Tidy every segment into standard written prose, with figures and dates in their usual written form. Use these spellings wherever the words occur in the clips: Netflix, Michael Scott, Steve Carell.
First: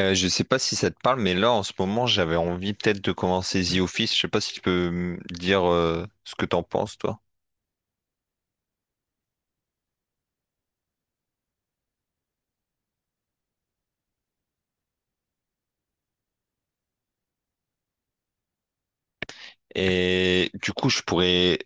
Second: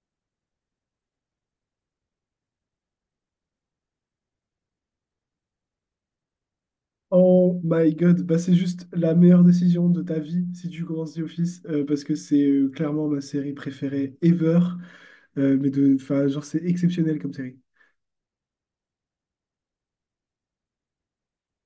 Je sais pas si ça te parle, mais là en ce moment j'avais envie peut-être de commencer The Office. Je sais pas si tu peux me dire ce que t'en penses toi. Oh my god, bah c'est juste la meilleure décision de ta vie si tu commences The Office, parce que c'est clairement ma série préférée ever, mais de, enfin genre c'est exceptionnel comme série. Et du coup je pourrais,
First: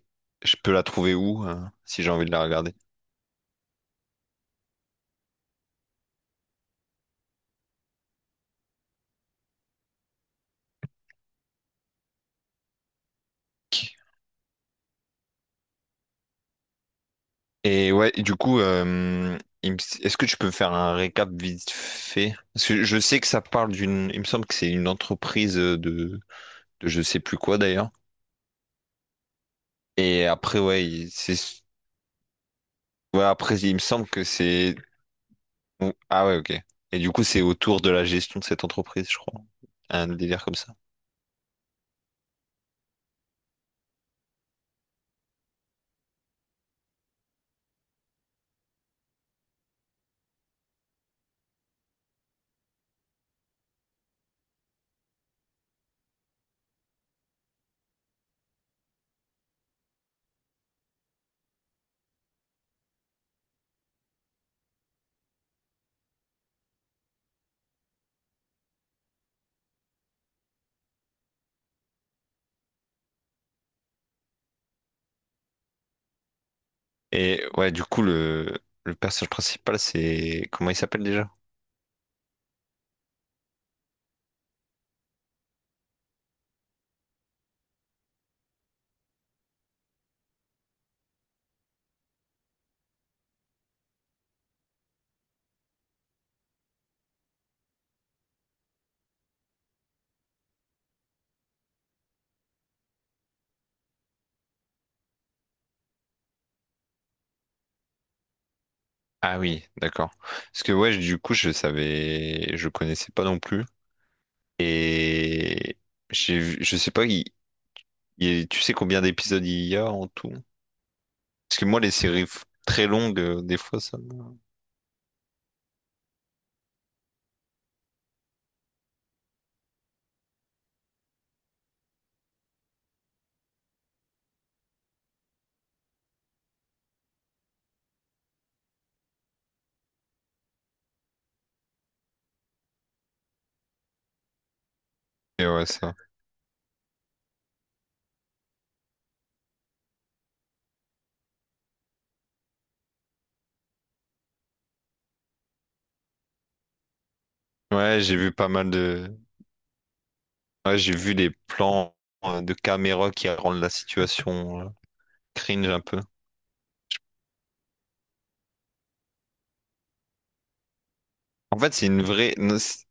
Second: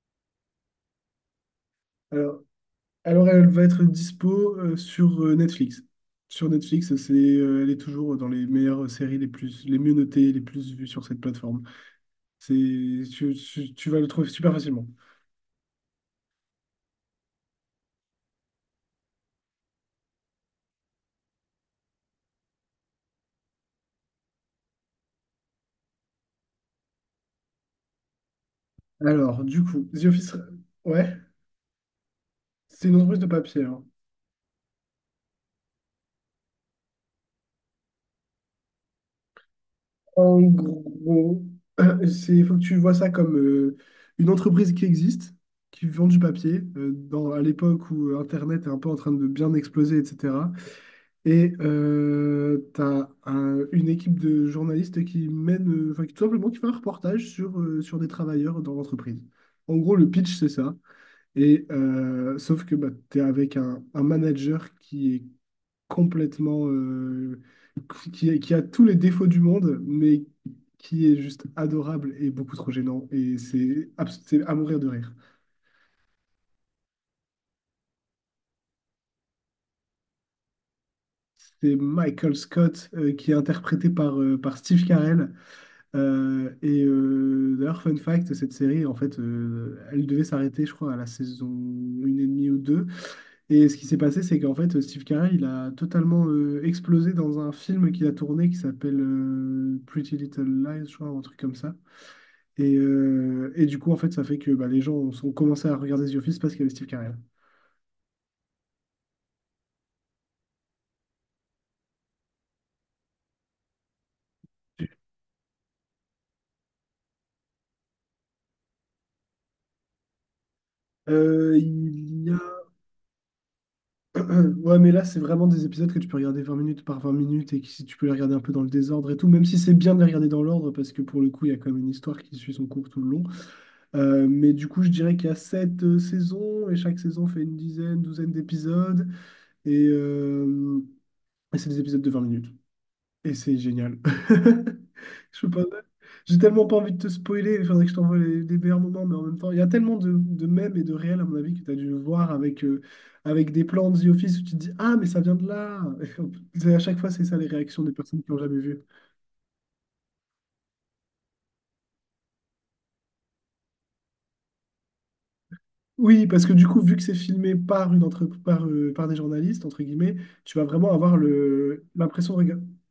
je peux la trouver où hein, si j'ai envie de Alors, la regarder. alors, elle va être dispo sur Netflix. Sur Netflix, c'est elle est toujours dans les meilleures séries, les plus, les mieux notées, les plus vues sur cette plateforme. C'est tu Qui? vas le trouver super facilement. Et ouais, du coup, il me- est-ce que tu peux faire un récap vite fait? Parce que je sais que ça parle il me semble que c'est une entreprise de je sais plus quoi d'ailleurs. Alors du coup, The Et Office, après ouais, il- ouais, c'est, c'est une entreprise ouais de après papier, il me hein. semble que c'est Ou- Ah ouais, ok. Et du coup, c'est autour de la gestion de cette entreprise, je crois. Un En délire comme ça. gros, c'est, il faut que tu vois ça comme une entreprise qui existe, qui vend du papier, dans, à l'époque où Internet est un peu en train de bien exploser, etc. Et tu as une équipe de journalistes qui mène, tout simplement qui fait un reportage sur, sur des travailleurs dans l'entreprise. En gros, le pitch, c'est ça. Et sauf que bah, tu es avec un manager qui est complètement qui a tous les défauts du monde, mais qui est juste adorable et beaucoup trop gênant. Et c'est c'est à mourir de rire. Et ouais, du coup, le personnage principal, c'est... Comment il s'appelle déjà? C'est Michael Scott qui est interprété par, par Steve Carell. D'ailleurs, fun fact, cette série, en fait, elle devait s'arrêter, je crois, à la saison une et demie ou deux. Et ce qui s'est passé, c'est qu'en fait, Steve Carell, il a totalement explosé dans un film qu'il a tourné qui s'appelle Pretty Little Lies, je crois, un truc comme ça. Et du coup, en fait, ça fait que bah, les gens ont commencé à regarder The Office parce qu'il y avait Steve Carell. Ah oui, d'accord. Parce que ouais, du coup, je savais... Je connaissais pas non plus. Et j'ai vu... Je sais pas, tu sais combien d'épisodes il y a en tout? Euh, Parce que moi, les il y a... très longues, des fois, Ouais, mais là, c'est vraiment des épisodes que tu peux regarder 20 minutes par 20 minutes, et que si tu peux les regarder un peu dans le désordre et tout, même si c'est bien de les regarder dans l'ordre parce que pour le coup, il y a quand même une histoire qui suit son cours tout le long. Mais du coup, je dirais qu'il y a 7 saisons et chaque saison fait une dizaine, douzaine d'épisodes, et, euh, et c'est des épisodes de 20 minutes. Et c'est génial. Je Et peux ouais, pas- ça... J'ai tellement pas envie de te spoiler, il faudrait que je t'envoie les meilleurs moments, mais en même temps, il y a tellement de mèmes et de réels, à mon avis, que tu as dû voir avec, avec des plans de The Office où tu te dis, ah, mais ça vient de là! À chaque fois, c'est ça les réactions des Ouais, j'ai personnes qui vu n'ont pas jamais mal vu. de... Ouais, j'ai vu les plans de caméra qui rendent la situation... cringe un peu. Oui, parce que du coup, vu que c'est filmé par, par des journalistes, entre guillemets, tu vas vraiment avoir En fait, c'est une l'impression vraie. de Non, regarder. C'est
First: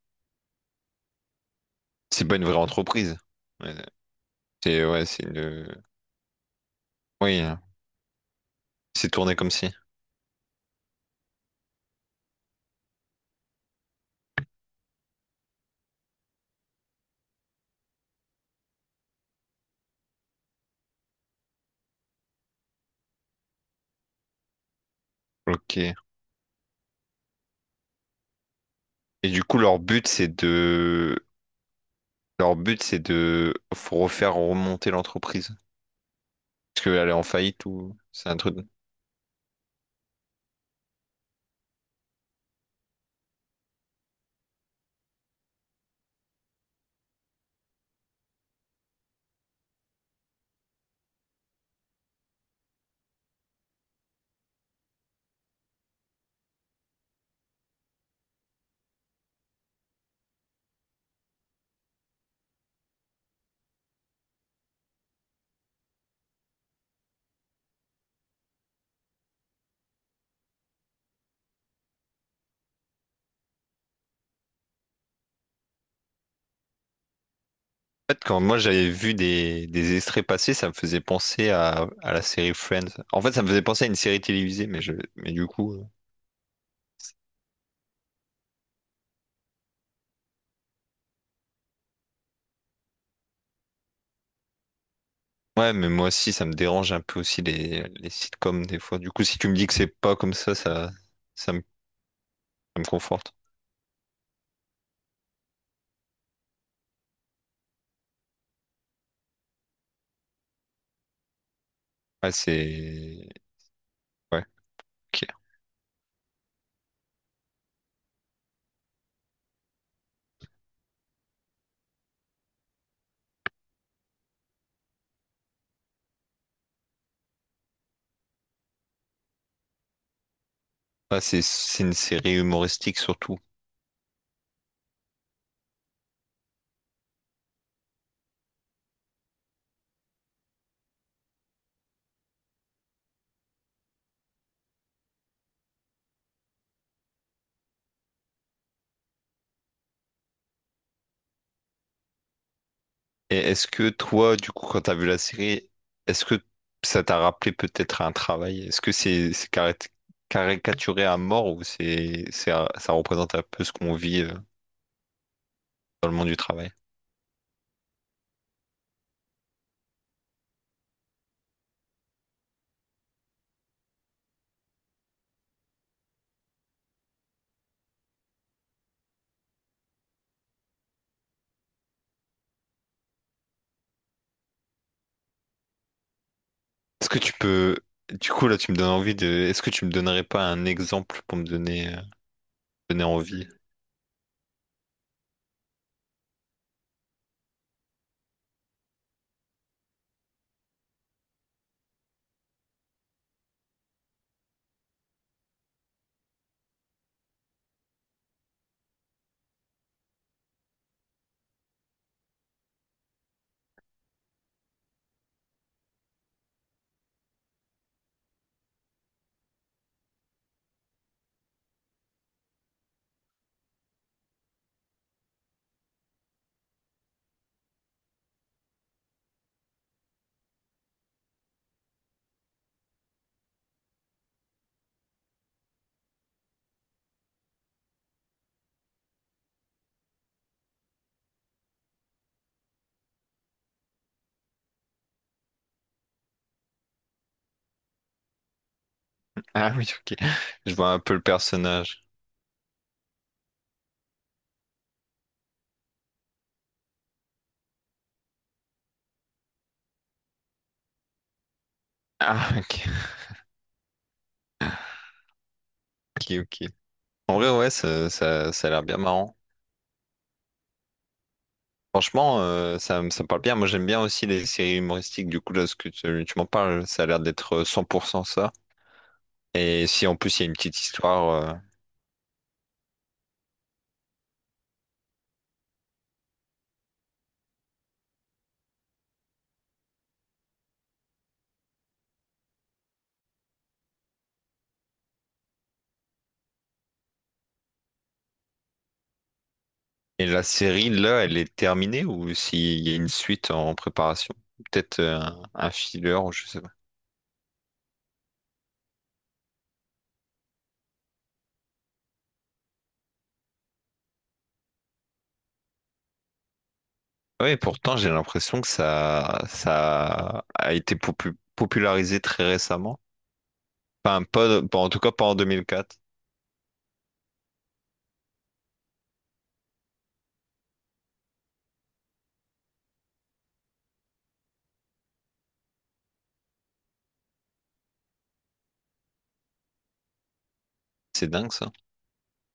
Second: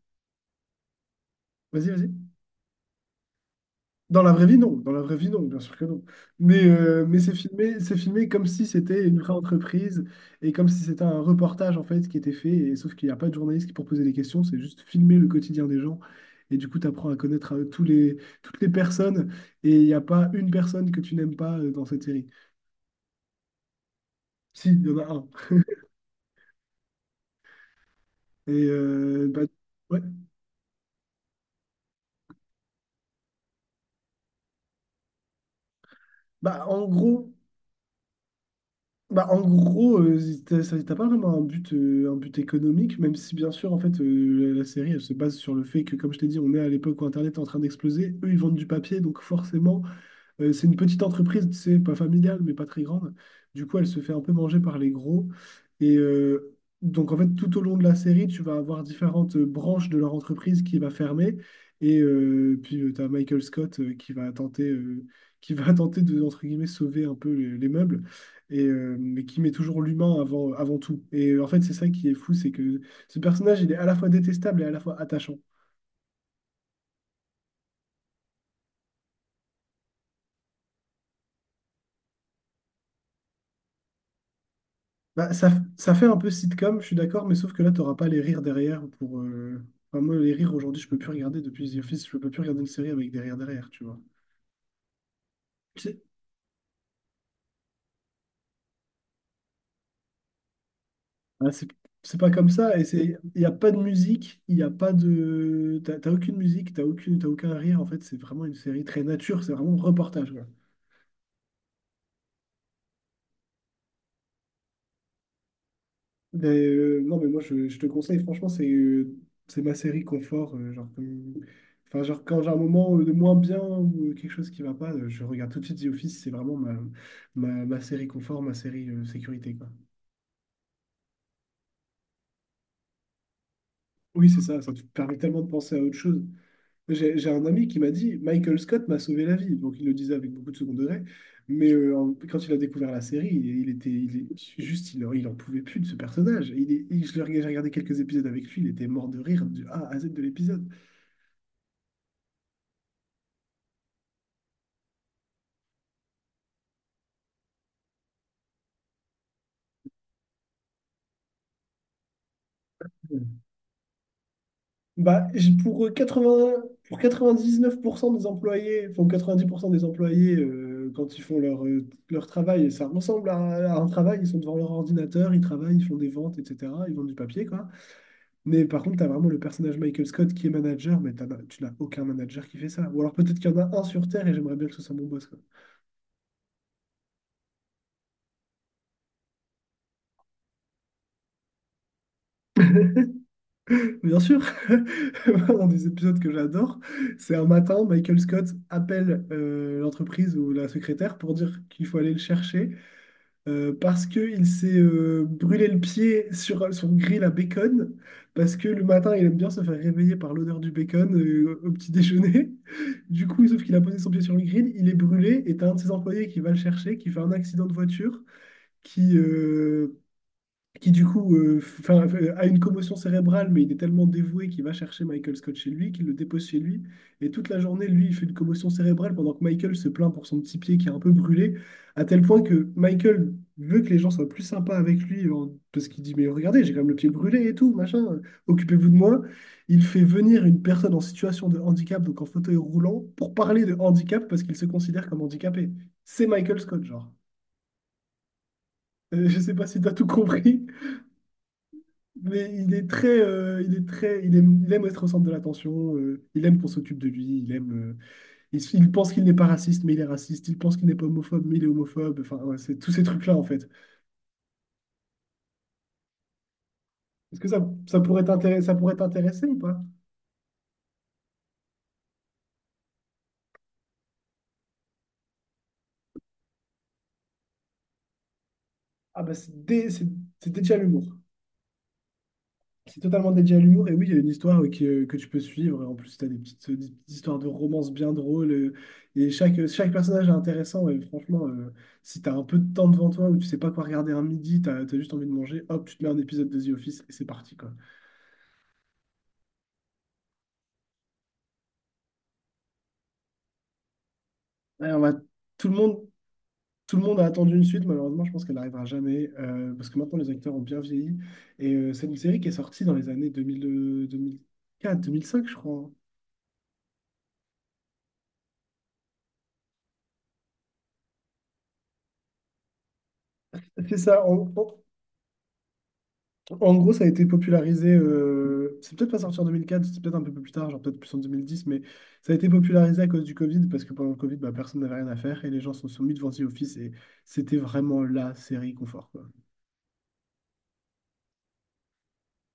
Vas-y, c'est vas-y. pas une vraie entreprise. Ouais, Dans la vraie vie, non. c'est Dans la ouais, vraie c'est vie, non, bien sûr une. que non. Mais Oui, hein, c'est filmé comme si c'était c'est une vraie tourné comme si. entreprise et comme si c'était un reportage en fait qui était fait. Et sauf qu'il n'y a pas de journaliste qui pour poser des questions, c'est juste filmer le quotidien des gens. Et du coup, tu apprends à connaître toutes les personnes. Et il n'y a pas une personne que tu n'aimes pas dans cette série. Si, il y en a un. Ok. Et Et bah, du coup, leur ouais. but, c'est de. Leur but, c'est de faut refaire remonter l'entreprise. Bah, Parce en qu'elle est en gros. faillite ou. C'est un truc. Bah, en gros, t'as pas vraiment un but économique, même si bien sûr, en fait, la série, elle se base sur le fait que, comme je t'ai dit, on est à l'époque où Internet est en train d'exploser. Eux, ils vendent du papier, donc forcément, c'est une petite entreprise, tu sais, pas familiale, mais pas très grande. Du coup, elle se fait un peu manger par les gros. Et euh, donc en fait, tout au long de la série, tu vas avoir différentes branches de leur entreprise qui va fermer. Et puis, tu as Michael Scott qui va tenter, qui va tenter de, entre guillemets, sauver un peu les meubles. Mais qui met toujours l'humain avant, avant tout. Et en fait, c'est ça qui est fou, c'est que ce personnage, il est à la fois détestable et à la fois attachant. En fait, quand moi j'avais vu des extraits passés, ça me faisait penser à la série Friends. En fait, ça me faisait penser à une série télévisée, Bah, mais du coup, ça fait un peu sitcom, je suis d'accord, mais sauf que là, t'auras pas les rires derrière pour, enfin, moi, les rires aujourd'hui, je peux plus regarder. Depuis The Office, je peux plus regarder une série avec des rires derrière, tu vois. ouais, mais C'est- moi aussi, ça me dérange un peu aussi les sitcoms des fois. Du coup, si tu me dis que c'est pas comme ça, Ah, ça me, c'est c'est pas comme ça, ça et me c'est, conforte. il n'y a pas de musique, il n'y a pas de. T'as aucune musique, t'as aucune, t'as aucun rire, en fait, c'est vraiment une série très nature, c'est vraiment reportage. Ouais, c'est... Ouais, ok. Ben, non, mais moi, je te conseille, franchement, c'est ma série confort, genre, genre, quand j'ai un moment de moins bien ou quelque chose qui va pas, je regarde tout de suite The Office. C'est vraiment ma série confort, ma série sécurité, quoi. Ouais, c'est une série humoristique surtout. Oui, c'est ça, ça te permet tellement de penser à autre chose. J'ai un ami qui m'a dit, Michael Scott m'a sauvé la vie. Donc, il le disait avec beaucoup de second degré. Mais quand il a découvert la série, il était il, est- juste, il en pouvait plus de ce personnage. Il, est- il- je le, J'ai regardé quelques épisodes avec lui, il était mort de rire du A à Z de l'épisode. Et est-ce que toi, du coup, quand t'as vu la série, est-ce que ça t'a rappelé peut-être un travail? Est-ce que c'est caricaturé à mort ou ça représente un peu ce qu'on vit Bah, j- pour dans le monde du 80, travail? pour 99% des employés, enfin 90% des employés, quand ils font leur, leur travail, et ça ressemble à un travail, ils sont devant leur ordinateur, ils travaillent, ils font des ventes, etc. Ils vendent du papier, quoi. Mais par contre, tu as vraiment le personnage Michael Scott qui est manager, mais tu n'as aucun manager qui fait ça. Ou alors peut-être qu'il y en a un sur Terre et j'aimerais bien que ce soit mon boss, quoi. Est-ce que tu peux... Du coup, là, tu me donnes envie de... Est-ce que tu me donnerais pas un exemple pour me donner... donner envie. Bien sûr, dans des épisodes que j'adore, c'est un matin, Michael Scott appelle l'entreprise ou la secrétaire pour dire qu'il faut aller le chercher. Parce qu'il s'est brûlé le pied sur son grill à bacon, parce que le matin, il aime bien se faire réveiller par l'odeur du bacon au petit déjeuner. Du coup, sauf qu'il a posé son pied sur le grill, il est brûlé, et t'as un de ses employés qui va le chercher, qui fait un accident de voiture, qui, euh, qui a une commotion cérébrale, mais il est tellement dévoué qu'il va chercher Michael Scott chez lui, qu'il le dépose chez lui. Et toute la journée, lui, il fait une commotion cérébrale pendant que Michael se plaint pour son petit pied qui est un peu brûlé, à tel point que Michael veut que les gens soient plus sympas avec lui. Parce qu'il dit, mais regardez, j'ai quand même le pied brûlé et tout, machin, occupez-vous de moi. Il fait venir une personne en situation de handicap, donc en fauteuil roulant, pour parler de handicap, parce qu'il se considère comme handicapé. C'est Michael Scott, genre. Je sais pas Ah si oui, t'as tout ok. compris. Je vois un peu le personnage. Mais il est très, il aime être au centre de l'attention, il aime qu'on s'occupe de lui. Il aime, il pense qu'il n'est pas raciste, mais il est raciste. Il pense qu'il n'est pas homophobe, mais il est homophobe. Enfin, Ah, ouais, c'est ok, tous ces trucs-là en fait. ok, ok. En Est-ce que vrai, ça, ouais, ça, ça, ça a ça l'air pourrait bien marrant. t'intéresser ou pas? Franchement, ça me parle bien. Moi, j'aime bien aussi les séries humoristiques. Du coup, là, ce que tu m'en parles, ça a l'air d'être 100% ça. Ah bah c'est Et dé- c'est si en plus, il y a c'est une déjà petite l'humour. histoire, C'est totalement dédié à l'humour, et oui, il y a une histoire que tu peux suivre. En plus, tu as des petites histoires de romance bien drôles, et chaque personnage est intéressant. Et franchement, si tu as un peu de temps devant toi ou tu sais pas quoi regarder un midi, tu as juste envie de manger, hop, tu te mets un épisode de The Office et c'est parti, quoi. et la série, là, elle est terminée ou s'il y a une suite en préparation? Ouais, on Peut-être va- Tout un le monde, filler, ou je sais pas. tout le monde a attendu une suite. Malheureusement, je pense qu'elle n'arrivera jamais, parce que maintenant les acteurs ont bien vieilli. Et c'est une série qui est sortie dans les années 2000, 2004, 2005, je crois, hein. Oui, pourtant, j'ai l'impression que ça a été popularisé très récemment. C'est ça, Enfin, on. En tout cas pas en 2004. En gros, ça a été popularisé, c'est peut-être pas sorti en 2004, c'est peut-être un peu plus tard, genre peut-être plus en 2010. Mais ça a été popularisé à cause du Covid, parce que pendant le Covid, bah, personne n'avait rien à faire et les gens sont soumis devant The Office et c'était vraiment la série confort, quoi. C'est dingue ça.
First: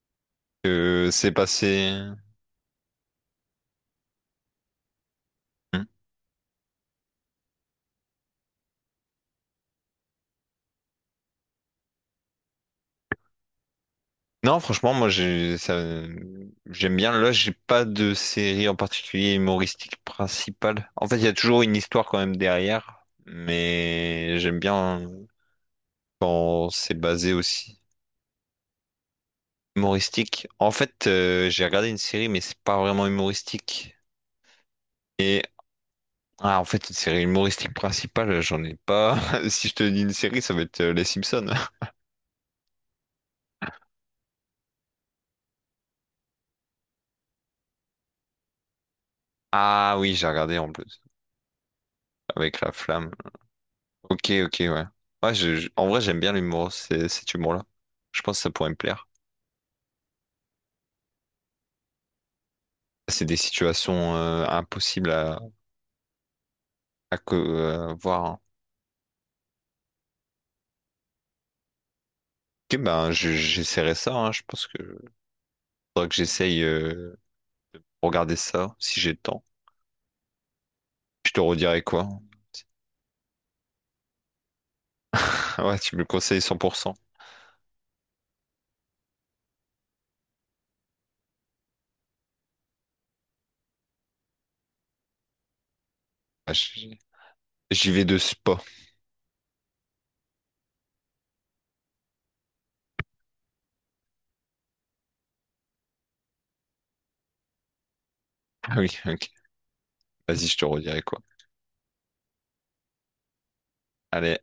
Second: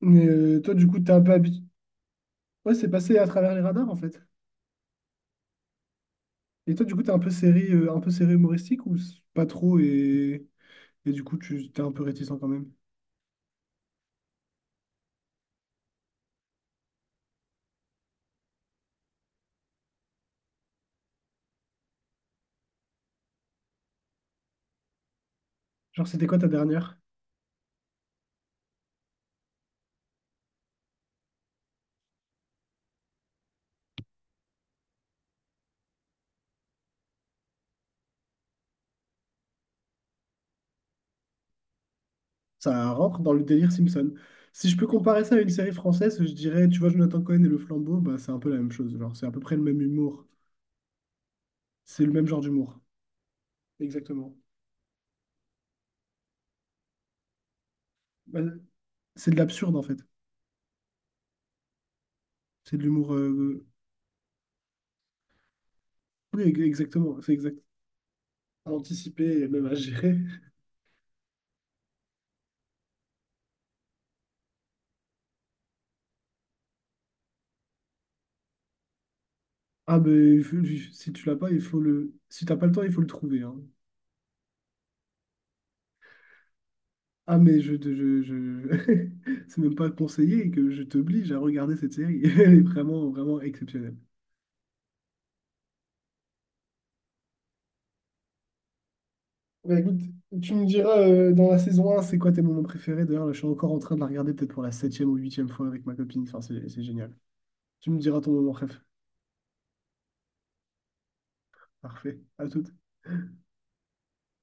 Mais toi, du coup, t'es un C'est peu habitué. passé. Ouais, c'est passé à travers les radars, en fait. Hmm. Et toi, du coup, t'es un peu série humoristique ou pas trop, et du coup, tu t'es un peu réticent quand même? Non, franchement, moi j'ai ça... j'aime bien. Là, j'ai pas de série en particulier humoristique principale. En fait, il y a toujours une histoire quand même derrière, mais j'aime bien Genre, c'était quoi ta quand dernière? c'est basé aussi humoristique. En fait, j'ai regardé une série, mais c'est pas vraiment humoristique. Ah, en fait, une série humoristique principale, j'en ai pas. Si je te dis une série, ça va être Les Simpsons. Ça rentre dans le délire Simpson. Si je peux comparer ça à une série française, je dirais, tu vois, Jonathan Cohen et Le Flambeau, bah, c'est un peu la même chose. Genre, c'est à peu près le même Ah oui, humour. j'ai regardé en plus, C'est le même genre avec la d'humour. flamme. Ok, Exactement. ok, ouais. Ouais, en vrai, j'aime bien l'humour, cet humour-là. Je pense Bah, que ça pourrait me plaire. c'est de l'absurde, en fait. C'est de l'humour, C'est des situations impossibles à, oui, exactement. C'est exact. Voir, hein. À anticiper et même à gérer. Ok, ben, j'essaierai ça, hein. Je pense que faudra que j'essaye regarder ça, si j'ai le temps. Ah, ben il faut- Si tu Je l'as te pas, il faut redirai quoi. le. Si t'as pas le temps, il faut le trouver, hein. Ouais, tu me le conseilles 100%. Ah, mais je, te- je... C'est même pas conseillé, que je t'oblige à regarder cette série. Elle est vraiment, vraiment exceptionnelle. Ah, j- J'y vais de spa. Bah écoute, tu me diras dans la saison un, c'est quoi tes moments préférés? D'ailleurs, là, je suis encore en train de la regarder peut-être pour la septième ou huitième fois avec ma copine. Enfin, c'est génial. Tu me diras ton moment Ah préf. oui, ok. Vas-y, je te redirai quoi. Parfait. À tout. Allez.